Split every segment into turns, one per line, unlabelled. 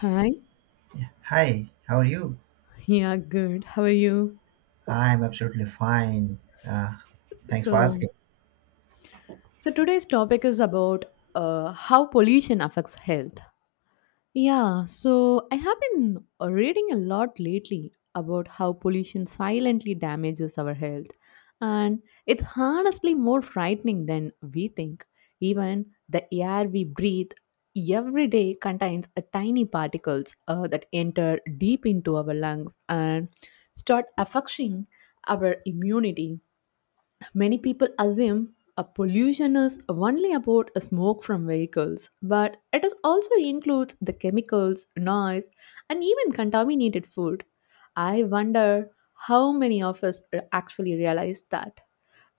Hi.
Hi, how are you?
Yeah, good. How are you?
I'm absolutely fine. Uh, Thanks for
So,
asking.
so today's topic is about how pollution affects health. Yeah, so I have been reading a lot lately about how pollution silently damages our health, and it's honestly more frightening than we think. Even the air we breathe every day contains a tiny particles that enter deep into our lungs and start affecting our immunity. Many people assume a pollution is only about a smoke from vehicles, but it is also includes the chemicals, noise, and even contaminated food. I wonder how many of us actually realize that.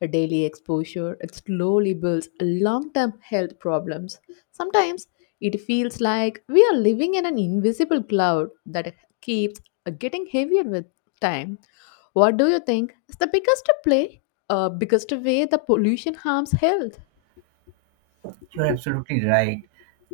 A daily exposure it slowly builds long-term health problems. Sometimes it feels like we are living in an invisible cloud that keeps getting heavier with time. What do you think is the biggest way the pollution harms health?
You're absolutely right.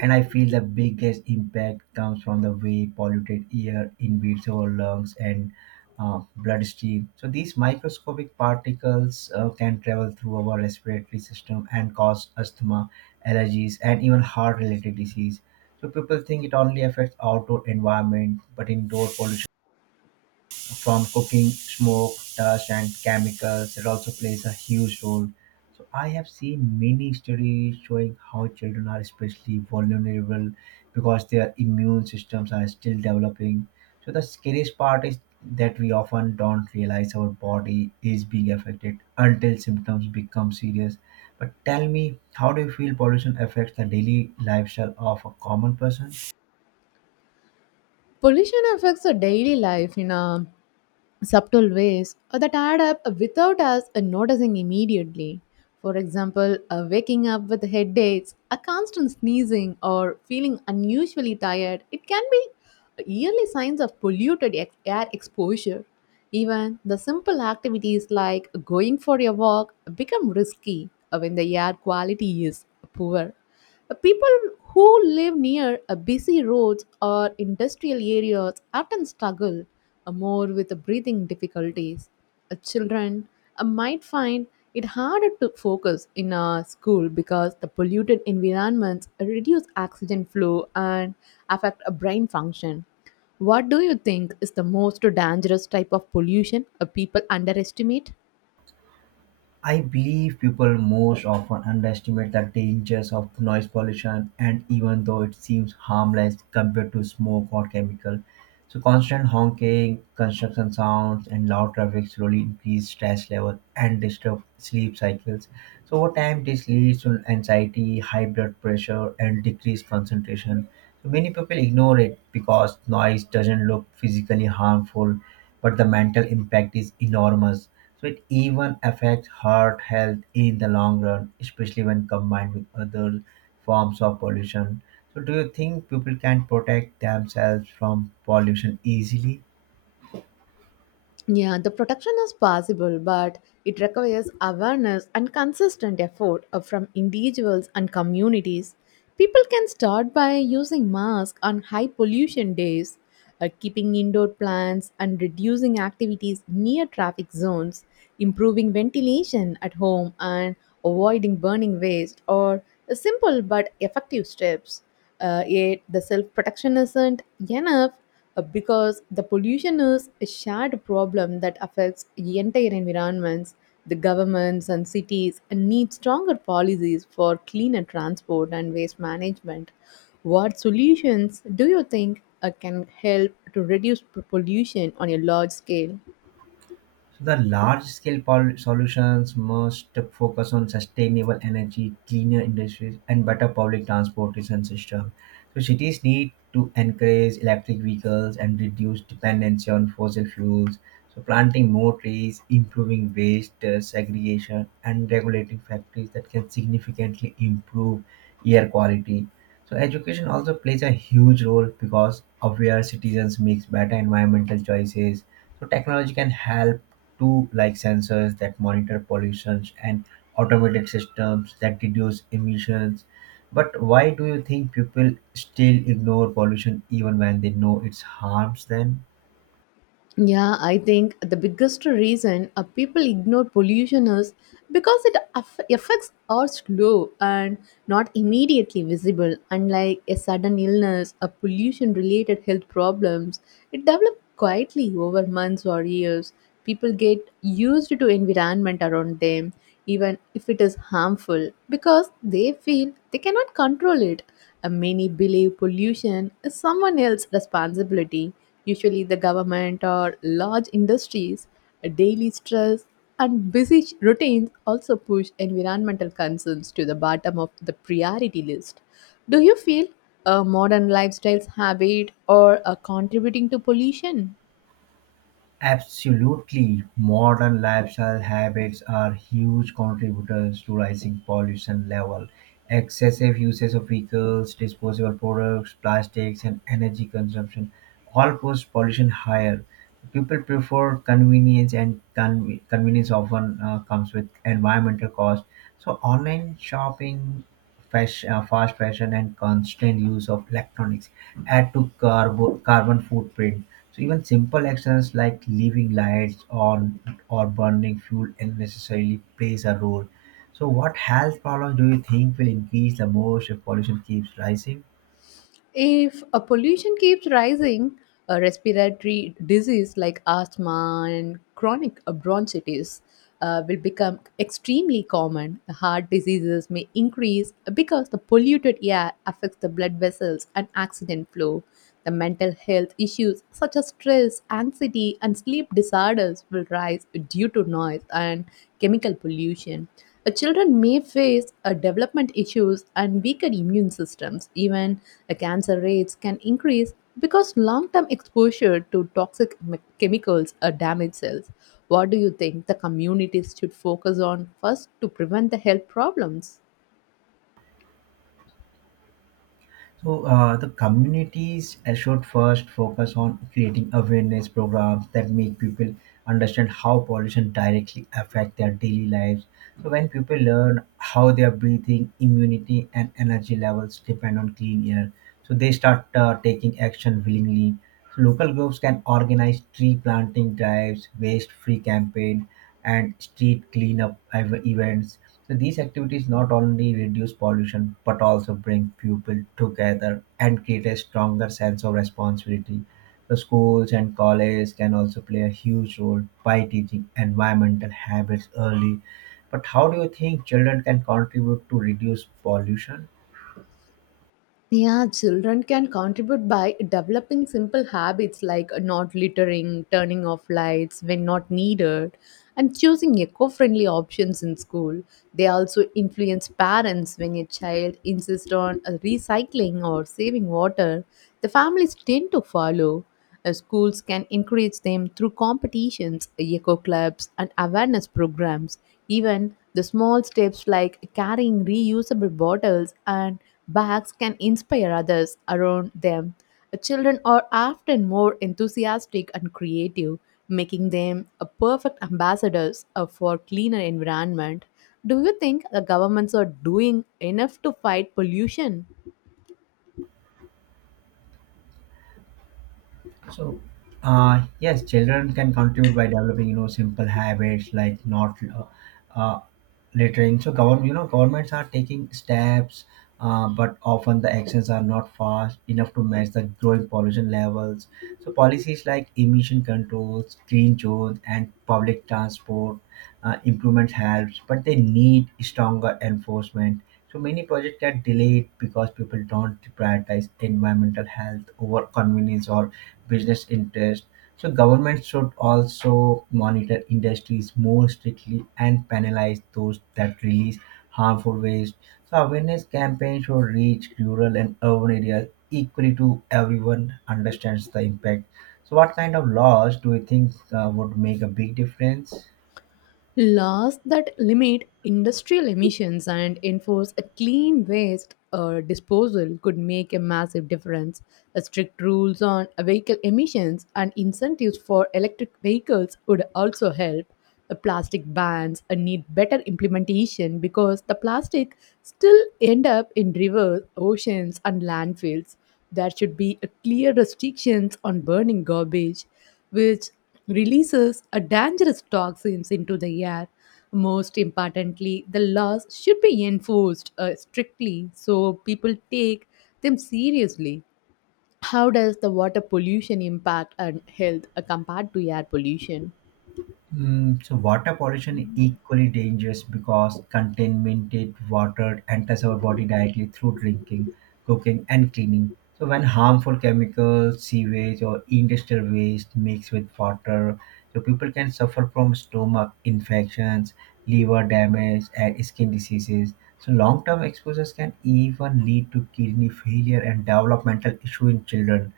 And I feel the biggest impact comes from the way polluted air invades our lungs and bloodstream. So these microscopic particles can travel through our respiratory system and cause asthma, allergies, and even heart-related disease. So people think it only affects outdoor environment, but indoor pollution from cooking, smoke, dust, and chemicals. It also plays a huge role. So I have seen many studies showing how children are especially vulnerable because their immune systems are still developing. So the scariest part is that we often don't realize our body is being affected until symptoms become serious. But tell me, how do you feel pollution affects the daily lifestyle of a common person?
Pollution affects our daily life. Subtle ways that add up without us noticing immediately. For example, waking up with headaches, a constant sneezing, or feeling unusually tired, it can be early signs of air exposure. Even the simple activities like going for a walk become risky when the air quality is poor. People who live near busy roads or industrial areas often struggle more with breathing difficulties. Children might find it harder to focus in a school because the polluted environments reduce oxygen flow and affect a brain function. What do you think is the most dangerous type of pollution people underestimate?
I believe people most often underestimate the dangers of noise pollution, and even though it seems harmless compared to smoke or chemical, so constant honking, construction sounds, and loud traffic slowly increase stress level and disturb sleep cycles. So over time, this leads to anxiety, high blood pressure, and decreased concentration. So many people ignore it because noise doesn't look physically harmful, but the mental impact is enormous. So it even affects heart health in the long run, especially when combined with other forms of pollution. So do you think people can protect themselves from pollution easily?
Yeah, the protection is possible, but it requires awareness and consistent effort from individuals and communities. People can start by using masks on high pollution days, keeping indoor plants, and reducing activities near traffic zones, improving ventilation at home, and avoiding burning waste or simple but effective steps. Yet, the self protection isn't enough because the pollution is a shared problem that affects entire environments. The governments and cities need stronger policies for cleaner transport and waste management. What solutions do you think can help to reduce pollution on a large scale?
So the large-scale solutions must focus on sustainable energy, cleaner industries, and better public transportation system. So cities need to encourage electric vehicles and reduce dependency on fossil fuels. So planting more trees, improving waste segregation, and regulating factories that can significantly improve air quality. So education also plays a huge role because aware citizens makes better environmental choices. So technology can help too, like sensors that monitor pollutions and automated systems that reduce emissions. But why do you think people still ignore pollution even when they know it harms them?
Yeah, I think the biggest reason people ignore pollution is because it affects are slow and not immediately visible. Unlike a sudden illness, a pollution-related health problems, it develops quietly over months or years. People get used to environment around them, even if it is harmful, because they feel they cannot control it. Many believe pollution is someone else's responsibility. Usually, the government or large industries, daily stress, and busy routines also push environmental concerns to the bottom of the priority list. Do you feel modern lifestyles habit or contributing to pollution?
Absolutely. Modern lifestyle habits are huge contributors to rising pollution level. Excessive usage of vehicles, disposable products, plastics, and energy consumption all push pollution higher. People prefer convenience, and convenience often comes with environmental cost. So online shopping, fashion, fast fashion, and constant use of electronics add to carbon footprint, so even simple actions like leaving lights on or burning fuel unnecessarily plays a role. So what health problems do you think will increase the most if pollution keeps rising?
If a pollution keeps rising, a respiratory disease like asthma and chronic bronchitis will become extremely common. Heart diseases may increase because the polluted air affects the blood vessels and oxygen flow. The mental health issues such as stress, anxiety, and sleep disorders will rise due to noise and chemical pollution. Children may face development issues and weaker immune systems. Even cancer rates can increase because long term exposure to toxic chemicals damage cells. What do you think the communities should focus on first to prevent the health problems?
So the communities should first focus on creating awareness programs that make people understand how pollution directly affect their daily lives. So when people learn how their breathing, immunity, and energy levels depend on clean air, so they start taking action willingly. So local groups can organize tree planting drives, waste free campaign, and street cleanup events, so these activities not only reduce pollution but also bring people together and create a stronger sense of responsibility. So schools and colleges can also play a huge role by teaching environmental habits early. But how do you think children can contribute to reduce pollution?
Yeah, children can contribute by developing simple habits like not littering, turning off lights when not needed, and choosing eco friendly options in school. They also influence parents when a child insists on recycling or saving water, the families tend to follow. Schools can encourage them through competitions, eco clubs, and awareness programs. Even the small steps like carrying reusable bottles and bags can inspire others around them. Children are often more enthusiastic and creative, making them a perfect ambassadors for cleaner environment. Do you think the governments are doing enough to fight pollution?
So, yes, children can contribute by developing, you know, simple habits like not uh, uh, littering. So, government, you know, governments are taking steps, but often the actions are not fast enough to match the growing pollution levels. So policies like emission controls, green zones, and public transport improvements helps, but they need stronger enforcement, so many projects get delayed because people don't prioritize environmental health over convenience or business interest. So government should also monitor industries more strictly and penalize those that release harmful waste. So awareness campaigns should reach rural and urban areas equally to everyone understands the impact. So what kind of laws do you think would make a big difference?
Laws that limit industrial emissions and enforce a clean waste disposal could make a massive difference. Strict rules on vehicle emissions and incentives for electric vehicles would also help. The plastic bans need better implementation because the plastic still end up in rivers, oceans, and landfills. There should be a clear restrictions on burning garbage which releases a dangerous toxins into the air. Most importantly, the laws should be enforced strictly so people take them seriously. How does the water pollution impact on health compared to air pollution?
So water pollution is equally dangerous because contaminated water enters our body directly through drinking, cooking, and cleaning. So when harmful chemicals, sewage, or industrial waste mix with water, so people can suffer from stomach infections, liver damage, and skin diseases. So long-term exposures can even lead to kidney failure and developmental issue in children.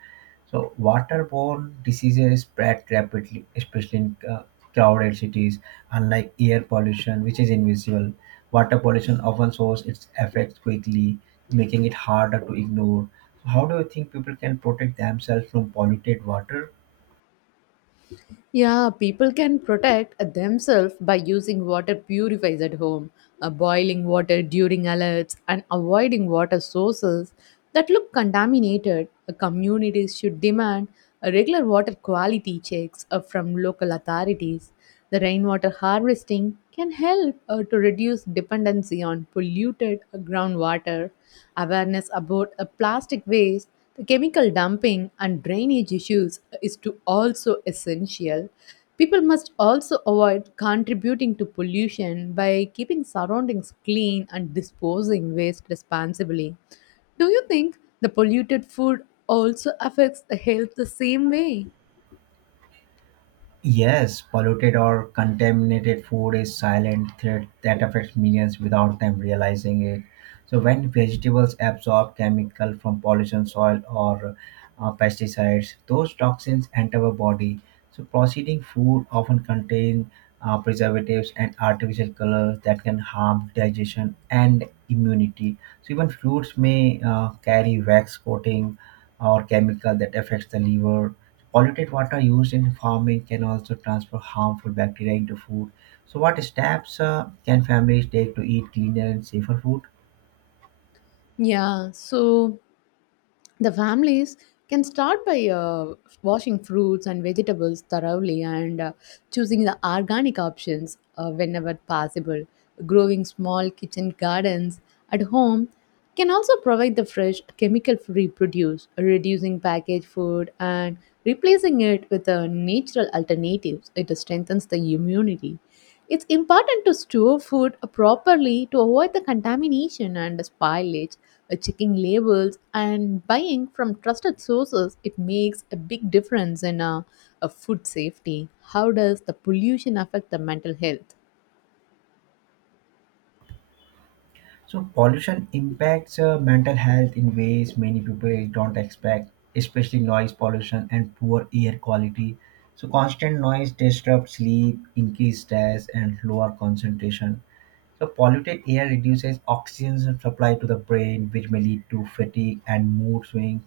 So waterborne diseases spread rapidly, especially in crowded cities. Unlike air pollution, which is invisible, water pollution often shows its effects quickly, making it harder to ignore. So how do you think people can protect themselves from polluted water?
Yeah, people can protect themselves by using water purifiers at home, boiling water during alerts, and avoiding water sources that look contaminated. Communities should demand regular water quality checks from local authorities. The rainwater harvesting can help to reduce dependency on polluted groundwater. Awareness about plastic waste the chemical dumping and drainage issues is to also essential. People must also avoid contributing to pollution by keeping surroundings clean and disposing waste responsibly. Do you think the polluted food also affects the health the same way?
Yes, polluted or contaminated food is silent threat that affects millions without them realizing it. So when vegetables absorb chemical from pollution, soil, or pesticides, those toxins enter our body. So processing food often contain preservatives and artificial colors that can harm digestion and immunity. So even fruits may carry wax coating or chemical that affects the liver. Polluted water used in farming can also transfer harmful bacteria into food. So what steps can families take to eat cleaner and safer food?
Yeah, so the families can start by washing fruits and vegetables thoroughly and choosing the organic options whenever possible. Growing small kitchen gardens at home can also provide the fresh, chemical free produce, reducing packaged food and replacing it with natural alternatives. It strengthens the immunity. It's important to store food properly to avoid the contamination and spoilage. Checking labels and buying from trusted sources, it makes a big difference in food safety. How does the pollution affect the mental health?
So pollution impacts mental health in ways many people don't expect, especially noise pollution and poor air quality. So constant noise disrupts sleep, increase stress, and lower concentration. So polluted air reduces oxygen supply to the brain, which may lead to fatigue and mood swings.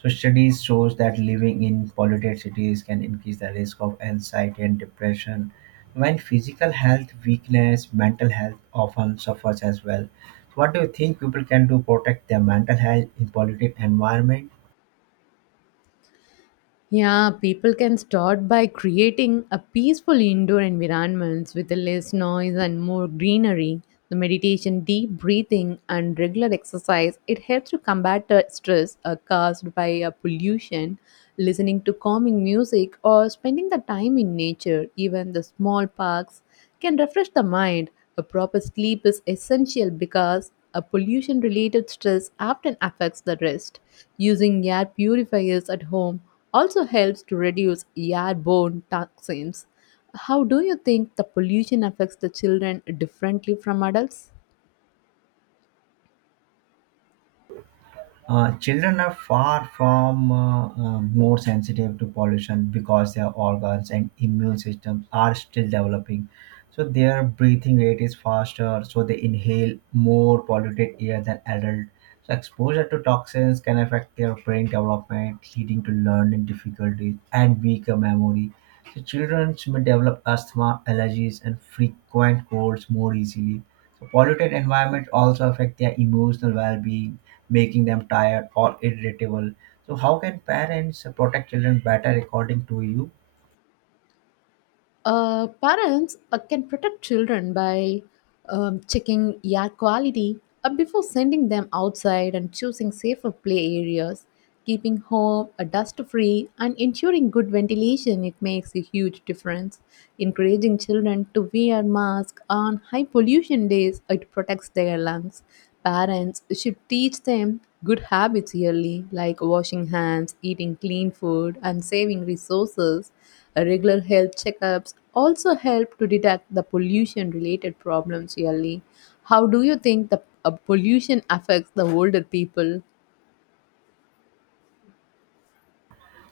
So studies shows that living in polluted cities can increase the risk of anxiety and depression. When physical health weakness, mental health often suffers as well. So what do you think people can do protect their mental health in polluted environment?
Yeah, people can start by creating a peaceful indoor environments with less noise and more greenery. The meditation, deep breathing, and regular exercise it helps to combat the stress caused by pollution. Listening to calming music or spending the time in nature, even the small parks can refresh the mind. A proper sleep is essential because a pollution related stress often affects the rest. Using air purifiers at home also helps to reduce airborne toxins. How do you think the pollution affects the children differently from adults?
Children are far from more sensitive to pollution because their organs and immune systems are still developing. So their breathing rate is faster, so they inhale more polluted air than adults. So exposure to toxins can affect their brain development, leading to learning difficulties and weaker memory. So children may develop asthma, allergies, and frequent colds more easily. So polluted environments also affect their emotional well-being, making them tired or irritable. So how can parents protect children better according to you?
Parents can protect children by checking air quality before sending them outside and choosing safer play areas, keeping home dust free, and ensuring good ventilation. It makes a huge difference. Encouraging children to wear masks on high pollution days, it protects their lungs. Parents should teach them good habits early, like washing hands, eating clean food, and saving resources. Regular health checkups also help to detect the pollution related problems early. How do you think the pollution affects the older people?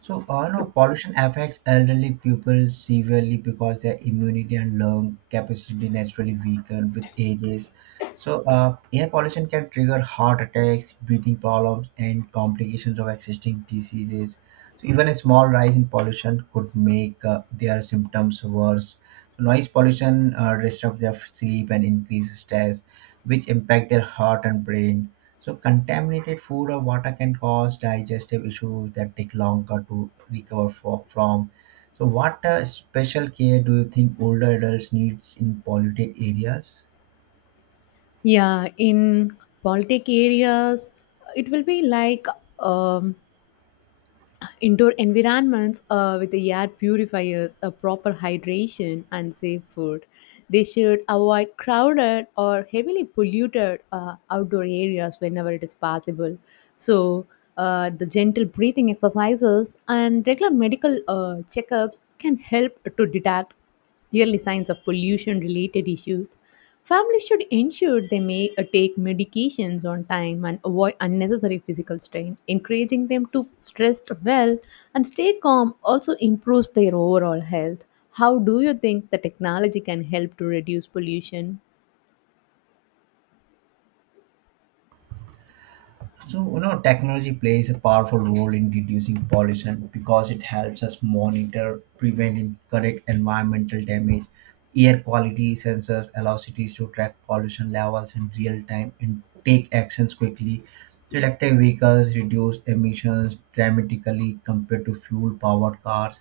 So, no, pollution affects elderly people severely because their immunity and lung capacity naturally weaken with ages. So, air pollution can trigger heart attacks, breathing problems, and complications of existing diseases. So even a small rise in pollution could make their symptoms worse. So noise pollution disrupts their sleep and increases stress, which impact their heart and brain. So contaminated food or water can cause digestive issues that take longer to recover from. So what special care do you think older adults needs in polluted areas?
Yeah, in politic areas, it will be like um, indoor environments with the air purifiers, a proper hydration, and safe food. They should avoid crowded or heavily polluted outdoor areas whenever it is possible. So, the gentle breathing exercises and regular medical checkups can help to detect early signs of pollution related issues. Families should ensure they may take medications on time and avoid unnecessary physical strain. Encouraging them to rest well and stay calm also improves their overall health. How do you think the technology can help to reduce pollution?
So, you know, technology plays a powerful role in reducing pollution because it helps us monitor, prevent, and correct environmental damage. Air quality sensors allow cities to track pollution levels in real time and take actions quickly. So electric vehicles reduce emissions dramatically compared to fuel powered cars.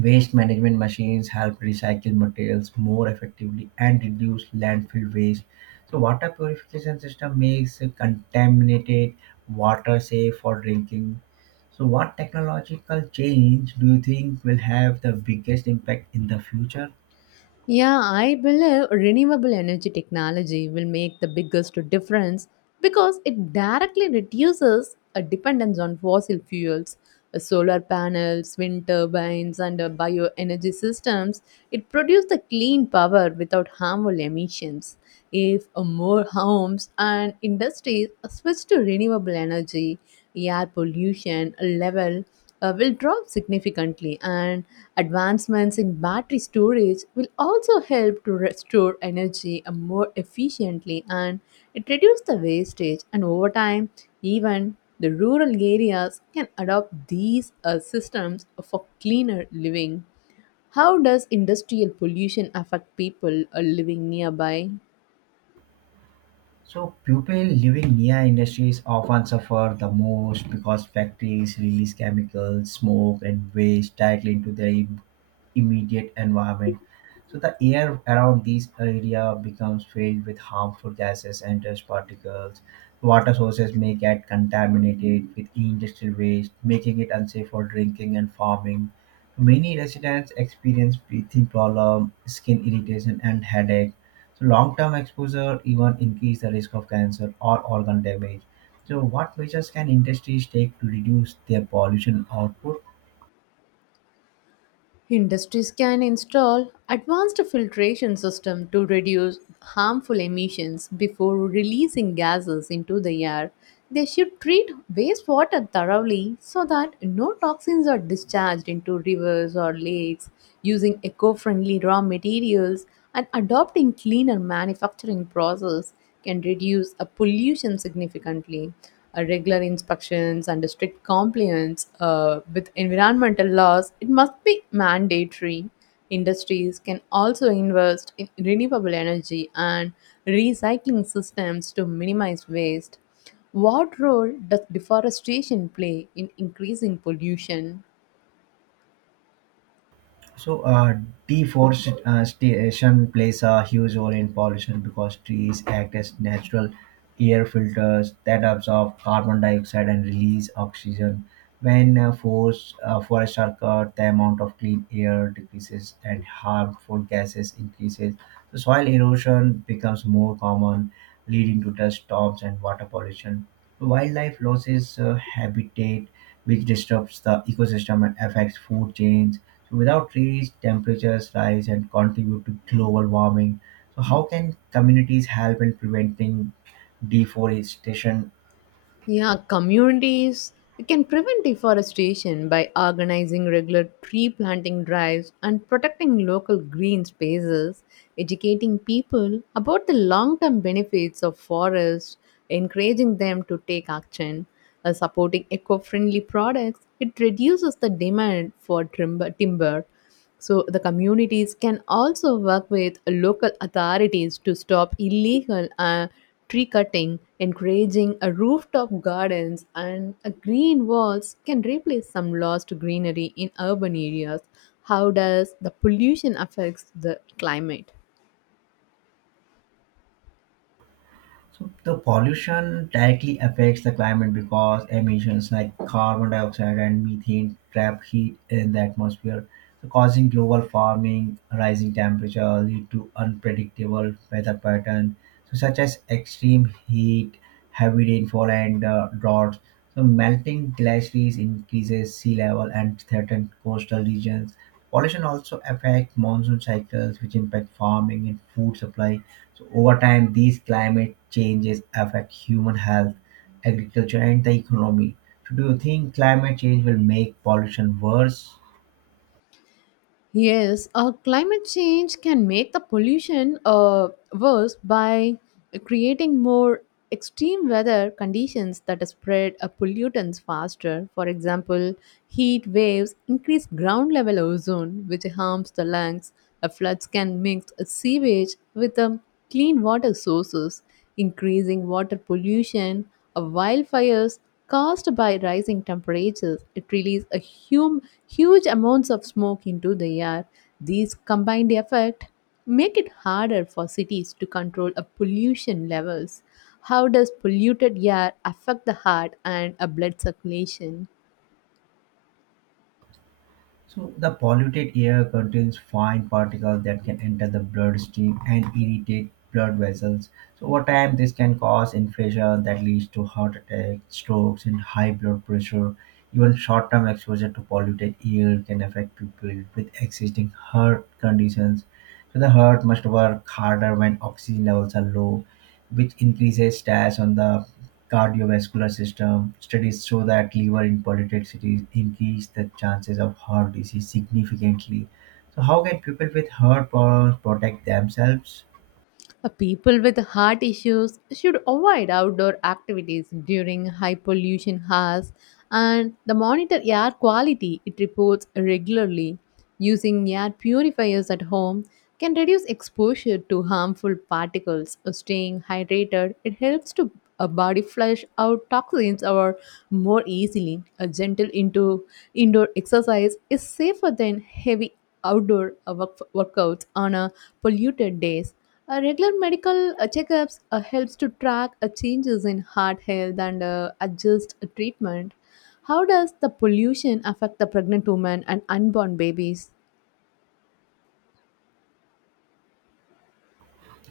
Waste management machines help recycle materials more effectively and reduce landfill waste. So water purification system makes contaminated water safe for drinking. So what technological change do you think will have the biggest impact in the future?
Yeah, I believe renewable energy technology will make the biggest difference because it directly reduces a dependence on fossil fuels. Solar panels, wind turbines, and bioenergy systems, it produces the clean power without harmful emissions. If more homes and industries switch to renewable energy, air pollution level will drop significantly, and advancements in battery storage will also help to restore energy more efficiently and it reduces the wastage. And over time, even the rural areas can adopt these systems for cleaner living. How does industrial pollution affect people living nearby?
So people living near industries often suffer the most because factories release chemicals, smoke, and waste directly into their immediate environment. So the air around these area becomes filled with harmful gases and dust particles. Water sources may get contaminated with industrial waste, making it unsafe for drinking and farming. Many residents experience breathing problem, skin irritation, and headache. So long-term exposure even increase the risk of cancer or organ damage. So what measures can industries take to reduce their pollution output?
Industries can install advanced filtration systems to reduce harmful emissions before releasing gases into the air. They should treat wastewater thoroughly so that no toxins are discharged into rivers or lakes, using eco-friendly raw materials and adopting cleaner manufacturing process can reduce a pollution significantly. Regular inspections and strict compliance with environmental laws, it must be mandatory. Industries can also invest in renewable energy and recycling systems to minimize waste. What role does deforestation play in increasing pollution?
So, deforestation plays a huge role in pollution because trees act as natural air filters that absorb carbon dioxide and release oxygen. When forests are cut, the amount of clean air decreases and harmful gases increases. So soil erosion becomes more common, leading to dust storms and water pollution. Wildlife loses habitat which disrupts the ecosystem and affects food chains. So without trees, temperatures rise and contribute to global warming. So how can communities help in preventing deforestation?
Yeah, communities can prevent deforestation by organizing regular tree planting drives and protecting local green spaces, educating people about the long term benefits of forests, encouraging them to take action, supporting eco friendly products. It reduces the demand for timber. So the communities can also work with local authorities to stop illegal tree cutting, encouraging rooftop gardens and green walls can replace some lost greenery in urban areas. How does the pollution affects the climate?
So the pollution directly affects the climate because emissions like carbon dioxide and methane trap heat in the atmosphere, so causing global warming. Rising temperature lead to unpredictable weather patterns, so such as extreme heat, heavy rainfall, and droughts. So melting glaciers increases sea level and threaten coastal regions. Pollution also affects monsoon cycles, which impact farming and food supply. So over time, these climate changes affect human health, agriculture, and the economy. So do you think climate change will make pollution worse?
Yes, climate change can make the pollution worse by creating more extreme weather conditions that spread pollutants faster. For example, heat waves increase ground level ozone, which harms the lungs. Floods can mix sewage with clean water sources, increasing water pollution. Wildfires caused by rising temperatures, it releases a huge amounts of smoke into the air. These combined effect make it harder for cities to control a pollution levels. How does polluted air affect the heart and a blood circulation?
So the polluted air contains fine particles that can enter the bloodstream and irritate blood vessels. So over time, this can cause infection that leads to heart attacks, strokes, and high blood pressure. Even short-term exposure to polluted air can affect people with existing heart conditions. So the heart must work harder when oxygen levels are low, which increases stress on the cardiovascular system. Studies show that liver inpoliticity increase the chances of heart disease significantly. So how can people with heart problems protect themselves?
People with heart issues should avoid outdoor activities during high pollution hours and the monitor air quality it reports regularly. Using air purifiers at home can reduce exposure to harmful particles. Staying hydrated it helps to a body flush out toxins or more easily. A gentle into indoor exercise is safer than heavy outdoor workouts on a polluted days. Regular medical checkups helps to track changes in heart health and adjust treatment. How does the pollution affect the pregnant woman and unborn babies?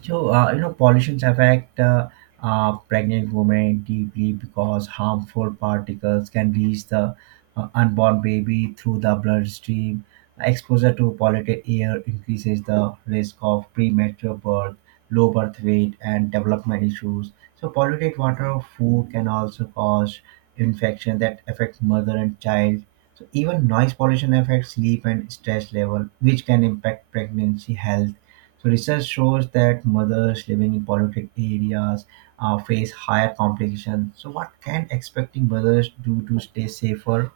So, you know, pollutions affect pregnant women deeply because harmful particles can reach the unborn baby through the bloodstream. Exposure to polluted air increases the risk of premature birth, low birth weight, and development issues. So polluted water or food can also cause infections that affect mother and child. So even noise pollution affects sleep and stress level, which can impact pregnancy health, so research shows that mothers living in polluted areas face higher complications. So what can expecting mothers do to stay safer?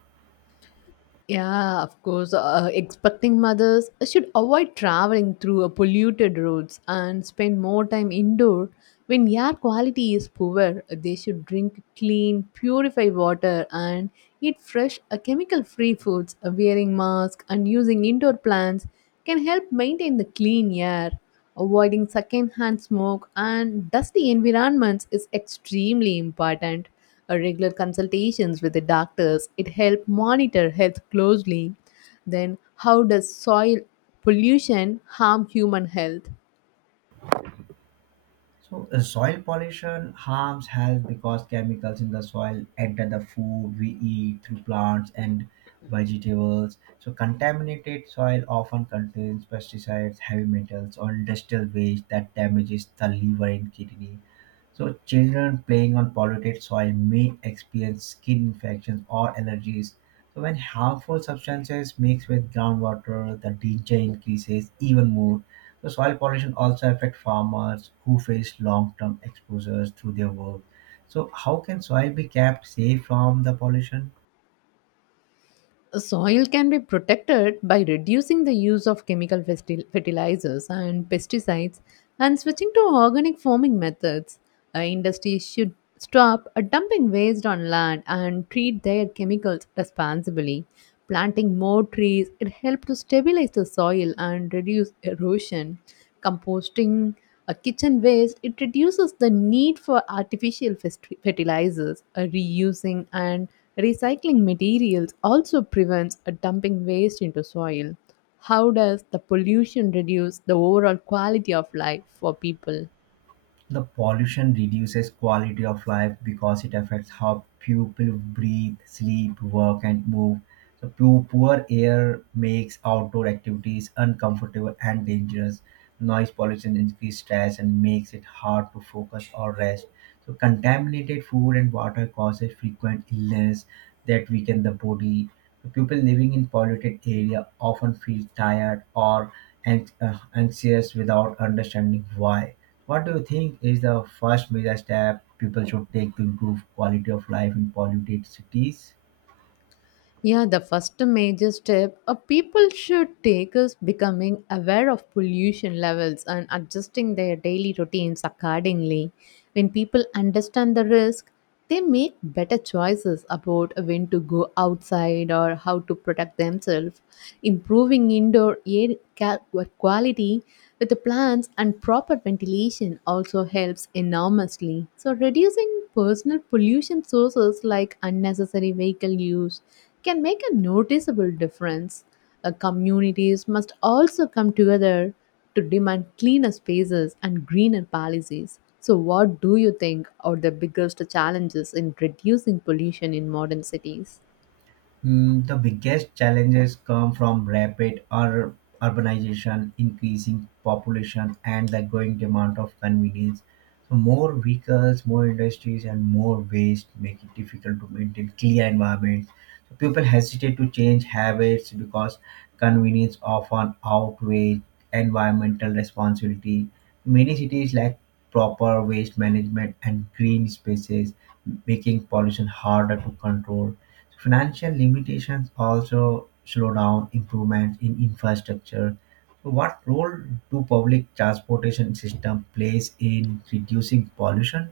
Yeah, of course. Expecting mothers should avoid traveling through a polluted roads and spend more time indoor. When air quality is poor, they should drink clean, purified water and eat fresh, chemical-free foods. Wearing masks and using indoor plants can help maintain the clean air. Avoiding second-hand smoke and dusty environments is extremely important. A regular consultations with the doctors, it helped monitor health closely. Then, how does soil pollution harm human health?
So, soil pollution harms health because chemicals in the soil enter the food we eat through plants and vegetables. So contaminated soil often contains pesticides, heavy metals, or industrial waste that damages the liver and kidney. So children playing on polluted soil may experience skin infections or allergies. So when harmful substances mix with groundwater, the danger increases even more. So soil pollution also affects farmers who face long-term exposures through their work. So how can soil be kept safe from the pollution?
Soil can be protected by reducing the use of chemical fertilizers and pesticides and switching to organic farming methods. Industries should stop dumping waste on land and treat their chemicals responsibly. Planting more trees, it helps to stabilize the soil and reduce erosion. Composting a kitchen waste, it reduces the need for artificial fertilizers. Reusing and recycling materials also prevents a dumping waste into soil. How does the pollution reduce the overall quality of life for people?
The pollution reduces quality of life because it affects how people breathe, sleep, work, and move. So poor air makes outdoor activities uncomfortable and dangerous. Noise pollution increases stress and makes it hard to focus or rest. So contaminated food and water causes frequent illness that weaken the body. So people living in polluted area often feel tired or anxious without understanding why. What do you think is the first major step people should take to improve quality of life in polluted cities?
Yeah, the first major step a people should take is becoming aware of pollution levels and adjusting their daily routines accordingly. When people understand the risk, they make better choices about when to go outside or how to protect themselves. Improving indoor quality with the plants and proper ventilation also helps enormously. So, reducing personal pollution sources like unnecessary vehicle use can make a noticeable difference. Communities must also come together to demand cleaner spaces and greener policies. So, what do you think are the biggest challenges in reducing pollution in modern cities?
The biggest challenges come from rapid urbanization, increasing population, and the growing demand of convenience. So more vehicles, more industries, and more waste make it difficult to maintain clear environments. So people hesitate to change habits because convenience often outweighs environmental responsibility. Many cities lack proper waste management and green spaces, making pollution harder to control. Financial limitations also slow down improvements in infrastructure. So what role do public transportation system plays in reducing pollution?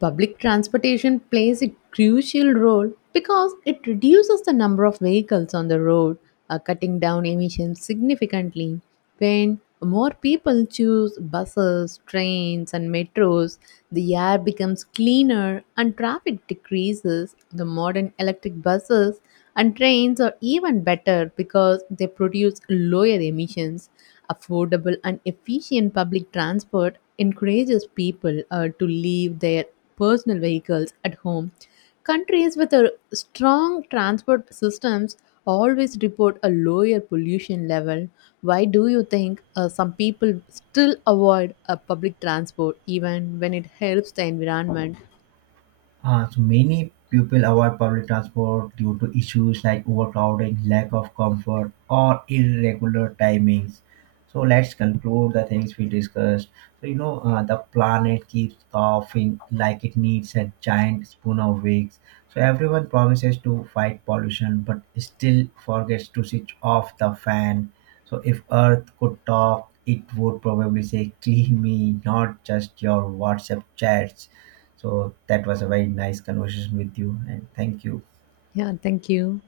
Public transportation plays a crucial role because it reduces the number of vehicles on the road, cutting down emissions significantly. When more people choose buses, trains, and metros, the air becomes cleaner and traffic decreases. The modern electric buses and trains are even better because they produce lower emissions. Affordable and efficient public transport encourages people to leave their personal vehicles at home. Countries with a strong transport systems always report a lower pollution level. Why do you think some people still avoid public transport even when it helps the environment?
So many people avoid public transport due to issues like overcrowding, lack of comfort, or irregular timings. So let's conclude the things we discussed. So you know, the planet keeps coughing like it needs a giant spoon of wigs. So everyone promises to fight pollution, but still forgets to switch off the fan. So if Earth could talk, it would probably say, "Clean me, not just your WhatsApp chats." So that was a very nice conversation with you, and thank you.
Yeah, thank you.